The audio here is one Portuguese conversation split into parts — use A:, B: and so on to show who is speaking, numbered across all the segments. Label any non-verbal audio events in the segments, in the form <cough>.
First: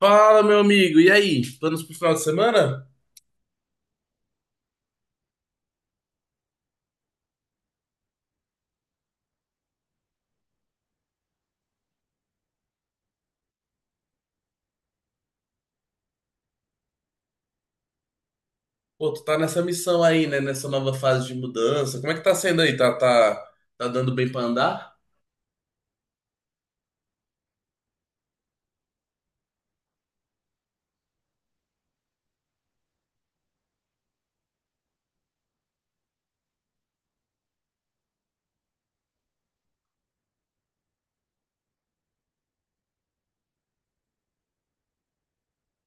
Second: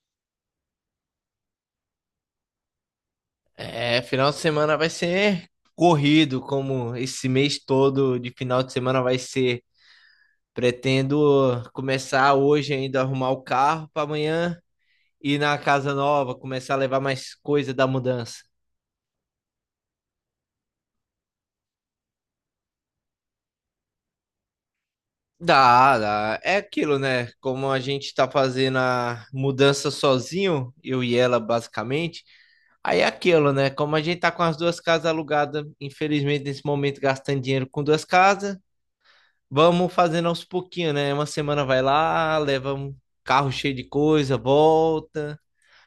A: Fala, meu amigo. E aí? Planos pro final de semana?
B: É, final de semana vai ser corrido, como esse mês todo de final de semana vai ser. Pretendo começar hoje ainda a arrumar o carro para amanhã ir na casa nova, começar a levar mais coisa da mudança.
A: Pô, tu tá nessa missão aí, né? Nessa nova fase de mudança. Como é que tá sendo aí? Tá, tá dando bem pra andar?
B: Dá, dá. É aquilo, né? Como a gente tá fazendo a mudança sozinho, eu e ela basicamente. Aí é aquilo, né? Como a gente tá com as duas casas alugadas, infelizmente nesse momento gastando dinheiro com duas casas, vamos fazendo aos pouquinhos, né? Uma semana vai lá, leva um carro cheio de coisa, volta.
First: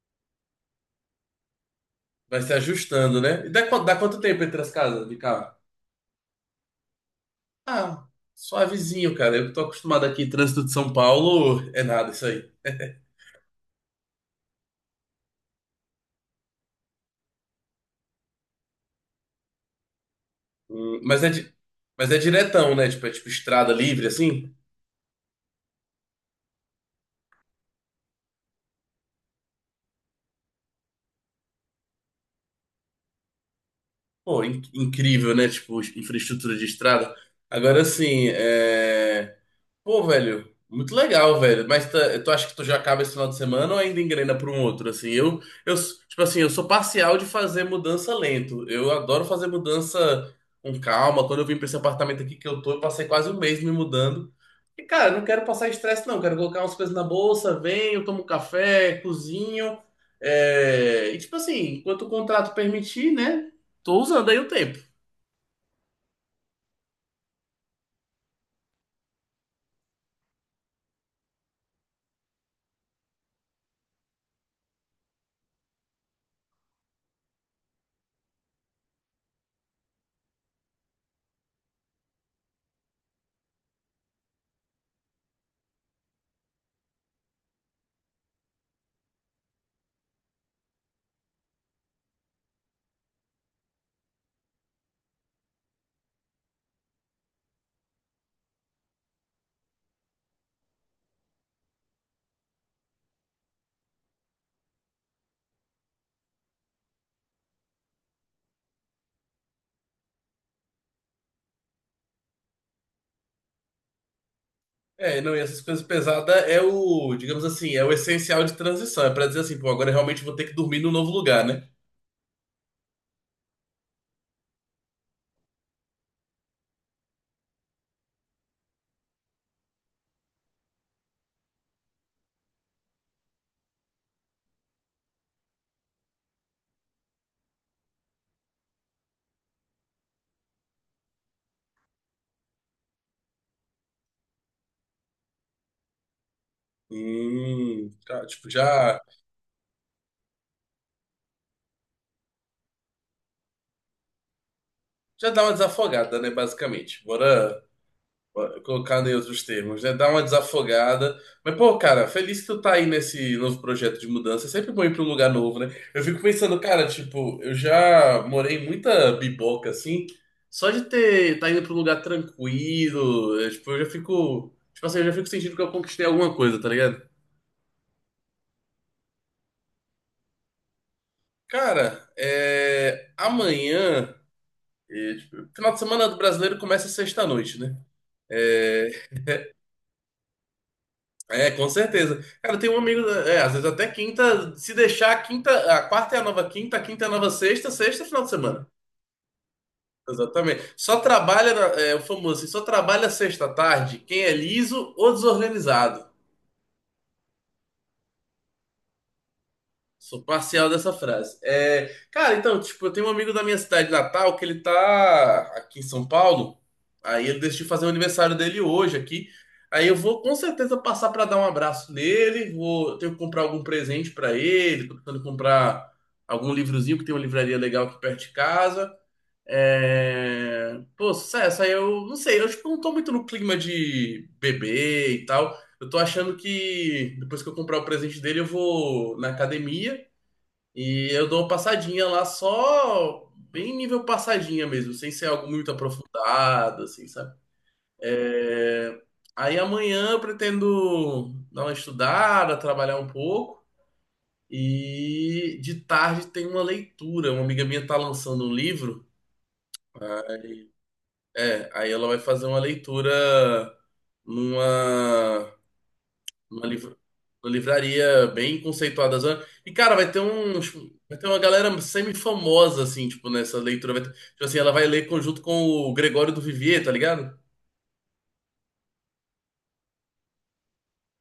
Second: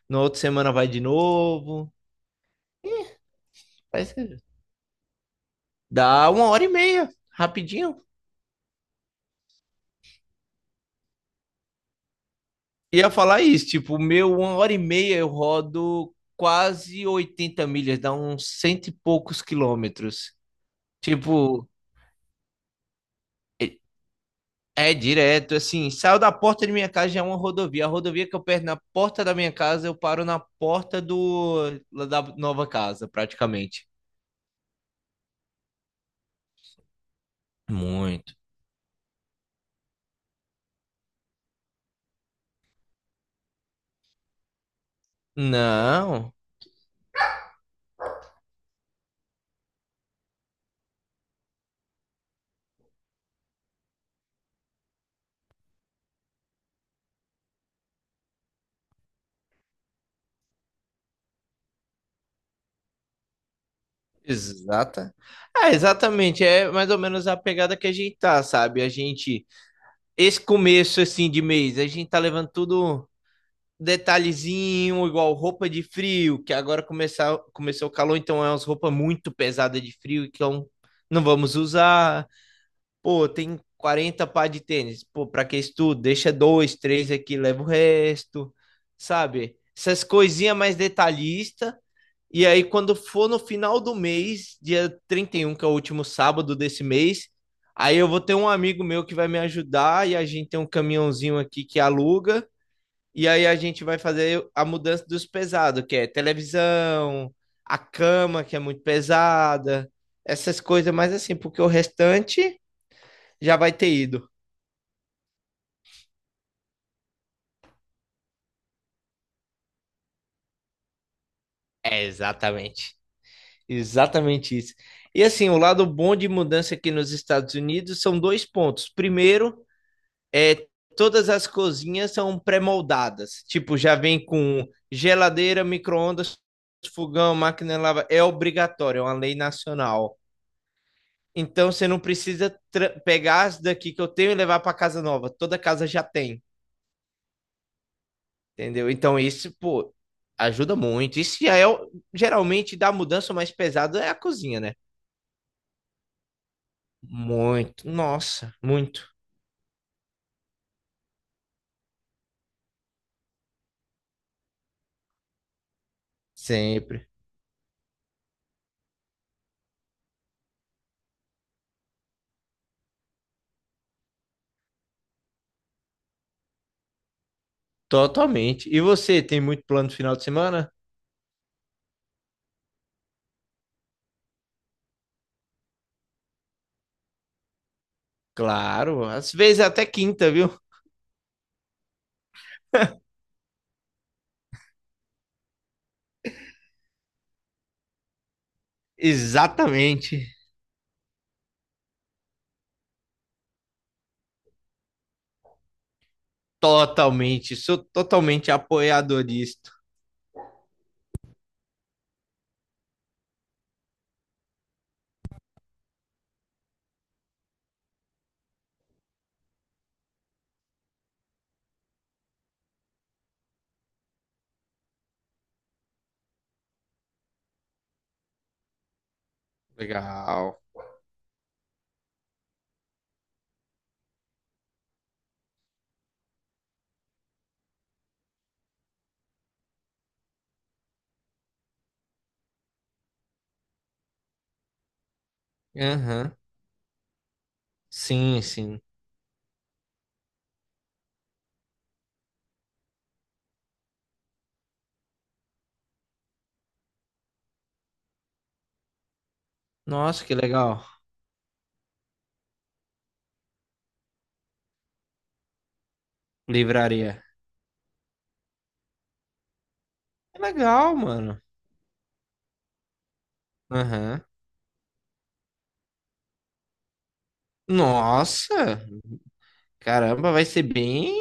B: Na outra semana vai de novo.
A: Vai se
B: Ih,
A: ajustando, né? E dá, dá
B: vai
A: quanto
B: ser-
A: tempo entre as casas de carro?
B: dá uma hora e meia, rapidinho.
A: Ah, suavezinho, cara. Eu que tô acostumado aqui, trânsito de São Paulo, é nada isso aí.
B: Ia falar isso, tipo, o meu uma hora e meia eu rodo quase 80 milhas, dá uns cento e poucos quilômetros.
A: Hum, mas é, di-
B: Tipo,
A: mas é diretão, né? Tipo, é tipo estrada livre, assim.
B: é direto, assim, saio da porta de minha casa já é uma rodovia. A rodovia que eu perco na porta da minha casa, eu paro na porta da nova casa, praticamente.
A: Pô, incrível, né? Tipo, infraestrutura de estrada. Agora, assim,
B: Muito.
A: é. Pô, velho, muito legal, velho. Mas tu acha que tu já acaba esse final de semana ou ainda engrena para um outro? Assim, eu, tipo
B: Não,
A: assim, eu sou parcial de fazer mudança lento. Eu adoro fazer mudança com calma. Quando eu vim para esse apartamento aqui que eu tô, eu passei quase um mês me mudando. E, cara, não quero passar estresse, não. Quero colocar umas coisas na bolsa, venho, tomo um café, cozinho. E, tipo assim, enquanto o contrato permitir, né? Tô usando aí o tempo.
B: exata. Ah, exatamente, é mais ou menos a pegada que a gente tá, sabe? Esse começo assim de mês, a gente tá levando tudo detalhezinho, igual roupa de frio, que agora começou o calor, então é umas roupas muito pesadas de frio, então não vamos usar. Pô, tem 40 par de tênis, pô, pra que isso tudo? Deixa dois, três aqui, leva o resto, sabe? Essas coisinhas mais detalhistas. E aí, quando for no final do mês, dia 31 que é o último sábado desse mês, aí eu vou ter um amigo meu que vai me ajudar e a gente tem um caminhãozinho aqui que aluga. E aí a gente vai fazer a mudança dos pesados, que é televisão, a cama, que é muito pesada, essas coisas, mas assim, porque o restante já vai ter ido.
A: É, não, e essas coisas pesadas é o, digamos assim, é o essencial de transição. É pra dizer assim, pô, agora eu realmente vou ter que dormir num novo lugar, né?
B: É, exatamente. Exatamente isso. E assim, o lado bom de mudança aqui nos Estados Unidos são dois pontos. Primeiro, é, todas as cozinhas são pré-moldadas. Tipo, já vem com geladeira, micro-ondas, fogão, máquina de lavar. É obrigatório, é uma lei nacional. Então você não precisa pegar as daqui que eu tenho e levar para casa nova. Toda casa já tem,
A: Tá,
B: entendeu? Então isso, pô, ajuda muito. Isso já é geralmente da mudança mais pesada é a cozinha, né?
A: já dá uma desafogada, né, basicamente. Bora.
B: Muito, nossa,
A: Colocado
B: muito,
A: em outros termos, né? Dá uma desafogada. Mas, pô, cara, feliz que tu tá aí nesse novo projeto de mudança. É sempre bom ir pra um lugar novo, né? Eu fico pensando, cara,
B: sempre,
A: tipo, eu já morei em muita biboca, assim. Só de ter, tá indo pra um lugar tranquilo, é, tipo, eu já fico. Tipo assim, eu já fico sentindo que eu conquistei alguma coisa, tá ligado?
B: totalmente. E você tem muito plano no final de semana?
A: Cara, é, amanhã. É, tipo, final de semana do brasileiro começa sexta-noite, né? É,
B: Claro, às vezes é até quinta, viu?
A: É, com certeza. Cara, tem um amigo,
B: <laughs>
A: é, às vezes até quinta, se deixar a quinta, a quarta é a nova quinta, a quinta é a nova sexta, sexta é final de semana.
B: Exatamente.
A: Exatamente. É o famoso, assim, só trabalha sexta à tarde quem é liso ou desorganizado.
B: Totalmente. Sou totalmente apoiador disto.
A: Sou parcial dessa frase. É, cara, então, tipo, eu tenho um amigo da minha cidade natal que ele tá aqui em São Paulo. Aí ele decidiu fazer o aniversário dele hoje aqui. Aí eu vou com certeza passar pra dar um abraço nele. Vou ter que comprar algum presente pra ele. Tô tentando comprar algum livrozinho, que tem uma livraria legal aqui perto de casa.
B: Legal.
A: É... Pô, sucesso. Aí eu não sei, eu tipo, não tô muito no clima de beber e tal. Eu tô achando que depois que eu comprar o presente dele, eu vou na academia. E eu dou uma passadinha lá só bem nível passadinha mesmo, sem ser algo muito
B: Aham.
A: aprofundado, assim, sabe?
B: Sim, sim.
A: É, aí amanhã eu pretendo dar uma estudada, trabalhar um pouco. E de tarde tem uma leitura. Uma amiga minha tá lançando um livro.
B: Nossa, que
A: Aí...
B: legal.
A: É, aí ela vai fazer uma leitura numa Uma, liv-
B: Livraria.
A: uma livraria bem conceituada. Zona. E, cara, vai ter
B: É
A: uns.
B: legal,
A: Vai ter uma
B: mano.
A: galera semi-famosa, assim, tipo, nessa leitura.
B: Aham.
A: Tipo assim, ela vai ler conjunto com o Gregório do Vivier, tá ligado?
B: Nossa. Caramba, vai ser bem,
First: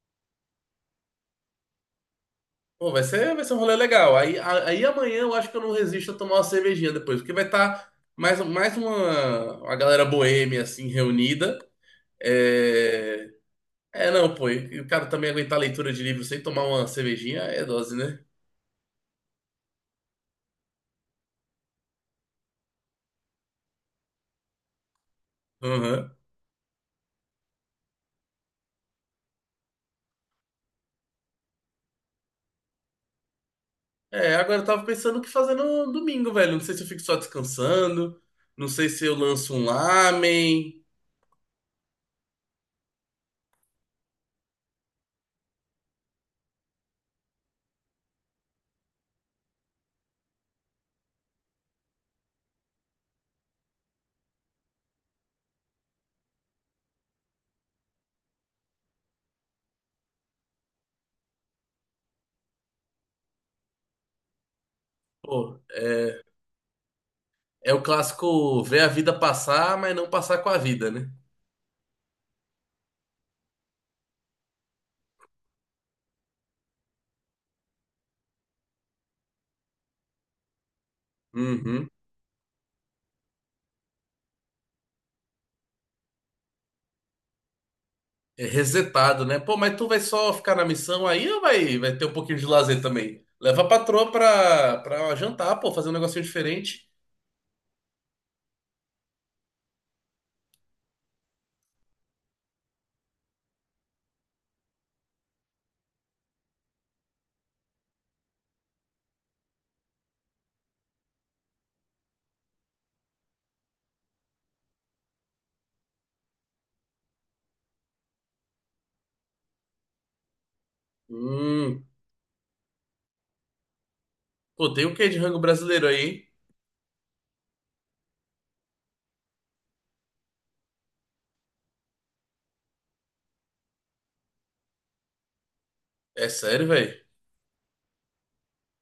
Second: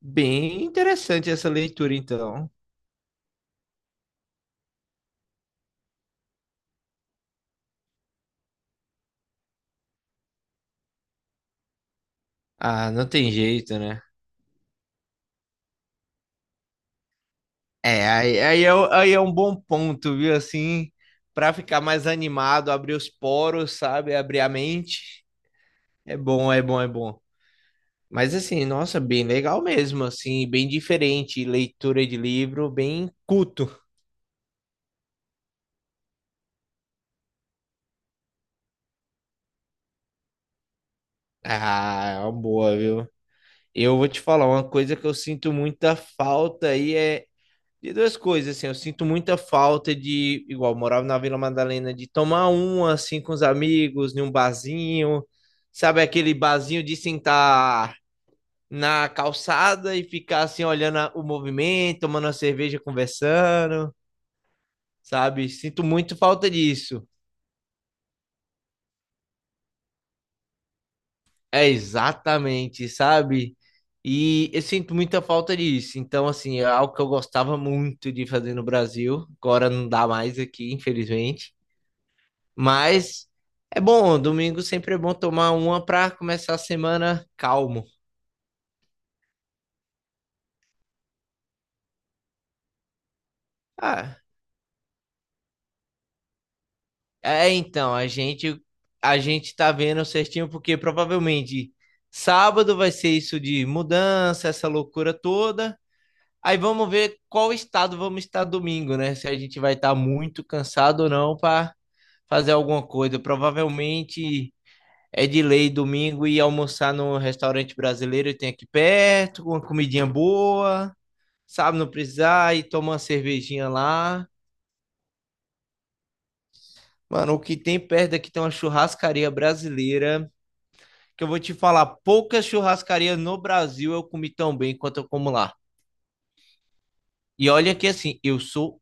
B: bem interessante essa leitura, então.
A: Pô, vai ser um rolê legal. Aí amanhã eu acho que eu não resisto a tomar uma cervejinha depois, porque vai estar mais, uma galera boêmia, assim, reunida.
B: Ah, não tem
A: É.
B: jeito, né?
A: É, não, pô, e o cara também aguentar a leitura de livro sem tomar uma cervejinha é dose,
B: É,
A: né?
B: aí, é, aí é um bom ponto, viu? Assim, pra ficar mais animado, abrir os poros, sabe? Abrir a mente.
A: Aham.
B: É bom, é bom, é bom. Mas assim, nossa, bem legal mesmo, assim, bem diferente, leitura de livro, bem culto.
A: É, agora eu tava pensando o que fazer no domingo, velho. Não sei se eu fico só descansando, não sei se eu lanço um lamen.
B: Ah, é uma boa, viu? Eu vou te falar uma coisa que eu sinto muita falta aí é de duas coisas, assim, eu sinto muita falta de, igual, eu morava na Vila Madalena, de tomar um assim com os amigos, num barzinho, sabe aquele barzinho de sentar na calçada e ficar assim olhando o movimento, tomando uma cerveja, conversando. Sabe?
A: Pô,
B: Sinto muito
A: é,
B: falta disso.
A: é o clássico ver a vida passar, mas não passar com a vida, né?
B: É exatamente, sabe? E eu sinto muita falta disso. Então, assim, é algo que eu gostava muito de fazer no Brasil. Agora não dá mais aqui, infelizmente.
A: Uhum.
B: Mas é bom, domingo sempre é bom tomar uma para começar a semana calmo.
A: É resetado, né? Pô, mas tu vai só ficar na missão aí ou vai ter um pouquinho de lazer também? Leva a patroa
B: Ah,
A: pra jantar, pô, fazer um negocinho diferente.
B: é então, a gente tá vendo certinho porque provavelmente sábado vai ser isso de mudança, essa loucura toda. Aí vamos ver qual estado vamos estar domingo, né? Se a gente vai estar muito cansado ou não para fazer alguma coisa. Provavelmente é de lei domingo ir almoçar no restaurante brasileiro que tem aqui perto, com uma comidinha boa, sabe?
A: Hum.
B: Não precisar e tomar uma cervejinha lá.
A: Pô, tem o quê de rango brasileiro aí, hein?
B: Mano, o que tem perto aqui tem uma churrascaria brasileira, que eu vou te falar, poucas churrascarias no Brasil eu comi tão bem quanto eu como lá.
A: É sério, velho?
B: E olha que assim, eu sou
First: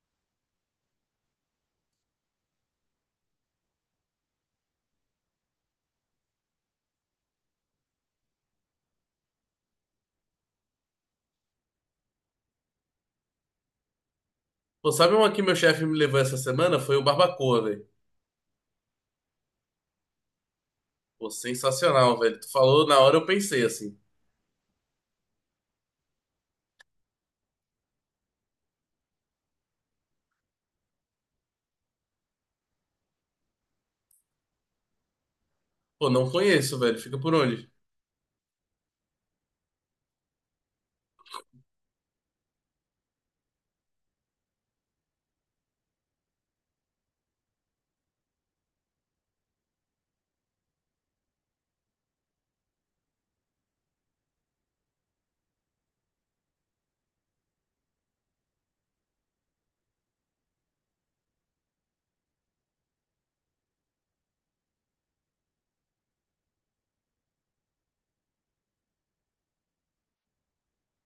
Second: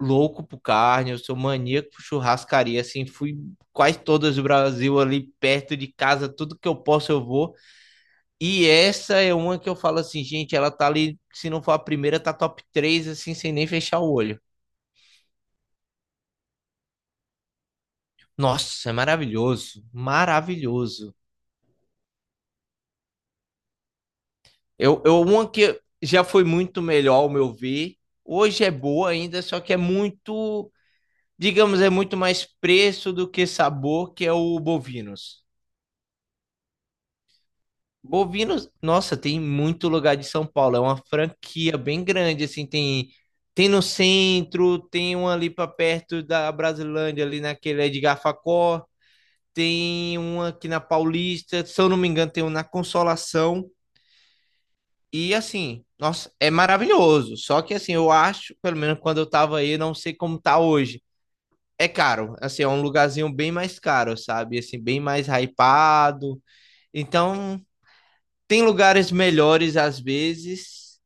B: louco por carne, eu sou maníaco por churrascaria, assim, fui quase todas do Brasil ali perto de casa, tudo que eu posso eu vou. E essa é uma que eu falo assim, gente, ela tá ali, se não for a primeira, tá top 3 assim, sem nem fechar o olho.
A: Pô, sabe uma que meu chefe me levou essa semana? Foi o Barbacoa, velho.
B: Nossa, é maravilhoso, maravilhoso.
A: Pô, sensacional, velho. Tu falou, na hora eu pensei assim.
B: Eu uma que já foi muito melhor, ao meu ver. Hoje é boa ainda, só que é muito, digamos, é muito mais preço do que sabor, que é o Bovinos.
A: Pô, não conheço, velho. Fica por onde?
B: Bovinos, nossa, tem muito lugar de São Paulo. É uma franquia bem grande, assim, tem no centro, tem uma ali para perto da Brasilândia, ali naquele Edgar Facó, tem uma aqui na Paulista, se eu não me engano, tem uma na Consolação. E assim, nossa, é maravilhoso. Só que assim, eu acho, pelo menos quando eu tava aí, não sei como tá hoje. É caro, assim, é um lugarzinho bem mais caro, sabe? Assim, bem mais hypado. Então, tem lugares melhores às vezes,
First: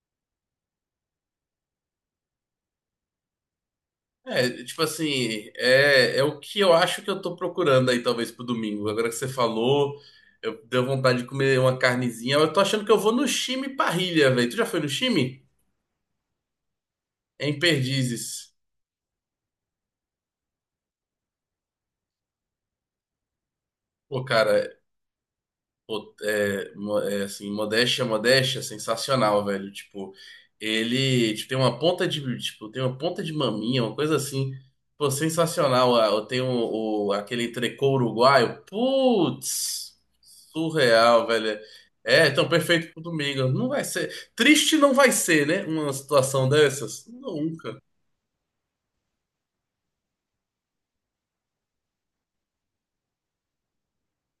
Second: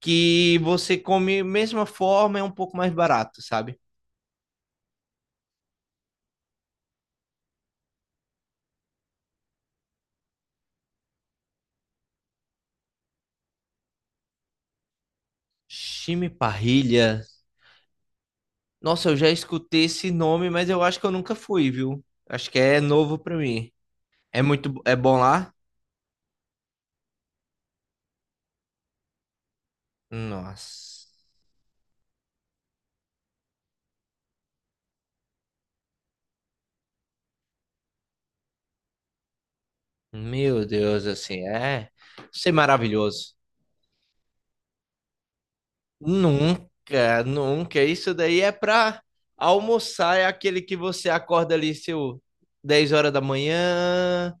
B: que você come mesma forma, é um pouco mais barato, sabe?
A: É, tipo assim, é o que eu acho que eu tô procurando aí, talvez, pro domingo. Agora que você falou, eu deu vontade de comer uma carnezinha. Eu tô achando que eu vou no Chime Parrilha, velho. Tu já foi no Chime?
B: Chimiparrilha.
A: É em Perdizes.
B: Nossa, eu já escutei esse nome, mas eu acho que eu nunca fui, viu? Acho que é novo pra mim.
A: Pô,
B: É muito,
A: cara,
B: é bom lá?
A: pô, é, assim, modéstia, sensacional, velho. Tipo,
B: Nossa.
A: ele, tipo, tem uma ponta de, tipo, tem uma ponta de maminha, uma coisa assim. Pô, sensacional. Ah, eu tenho aquele entrecô uruguaio. Putz,
B: Meu Deus,
A: surreal,
B: assim,
A: velho.
B: é,
A: É, então
B: isso é
A: perfeito pro
B: maravilhoso.
A: domingo. Não vai ser. Triste não vai ser, né? Uma situação dessas?
B: Nunca,
A: Nunca.
B: nunca. Isso daí é pra almoçar, é aquele que você acorda ali seu 10 horas da manhã,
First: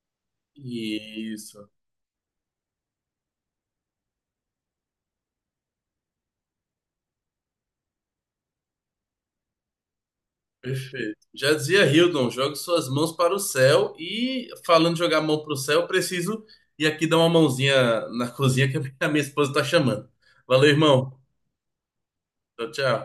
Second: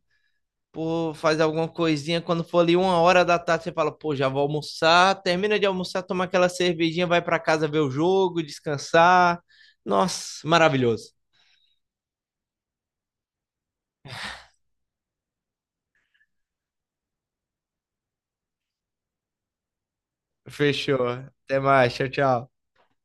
B: pô, faz
A: Isso.
B: alguma coisinha. Quando for ali uma hora da tarde, você fala, pô, já vou almoçar. Termina de almoçar, toma aquela cervejinha, vai para casa ver o jogo, descansar. Nossa, maravilhoso.
A: Perfeito. Já dizia Hildon, jogue suas mãos para o céu e falando de jogar a mão para o céu, eu preciso ir aqui dar uma mãozinha na cozinha que a minha <laughs> a minha esposa está chamando. Valeu,
B: Fechou.
A: irmão.
B: Até mais. Tchau, tchau.
A: Tchau, tchau.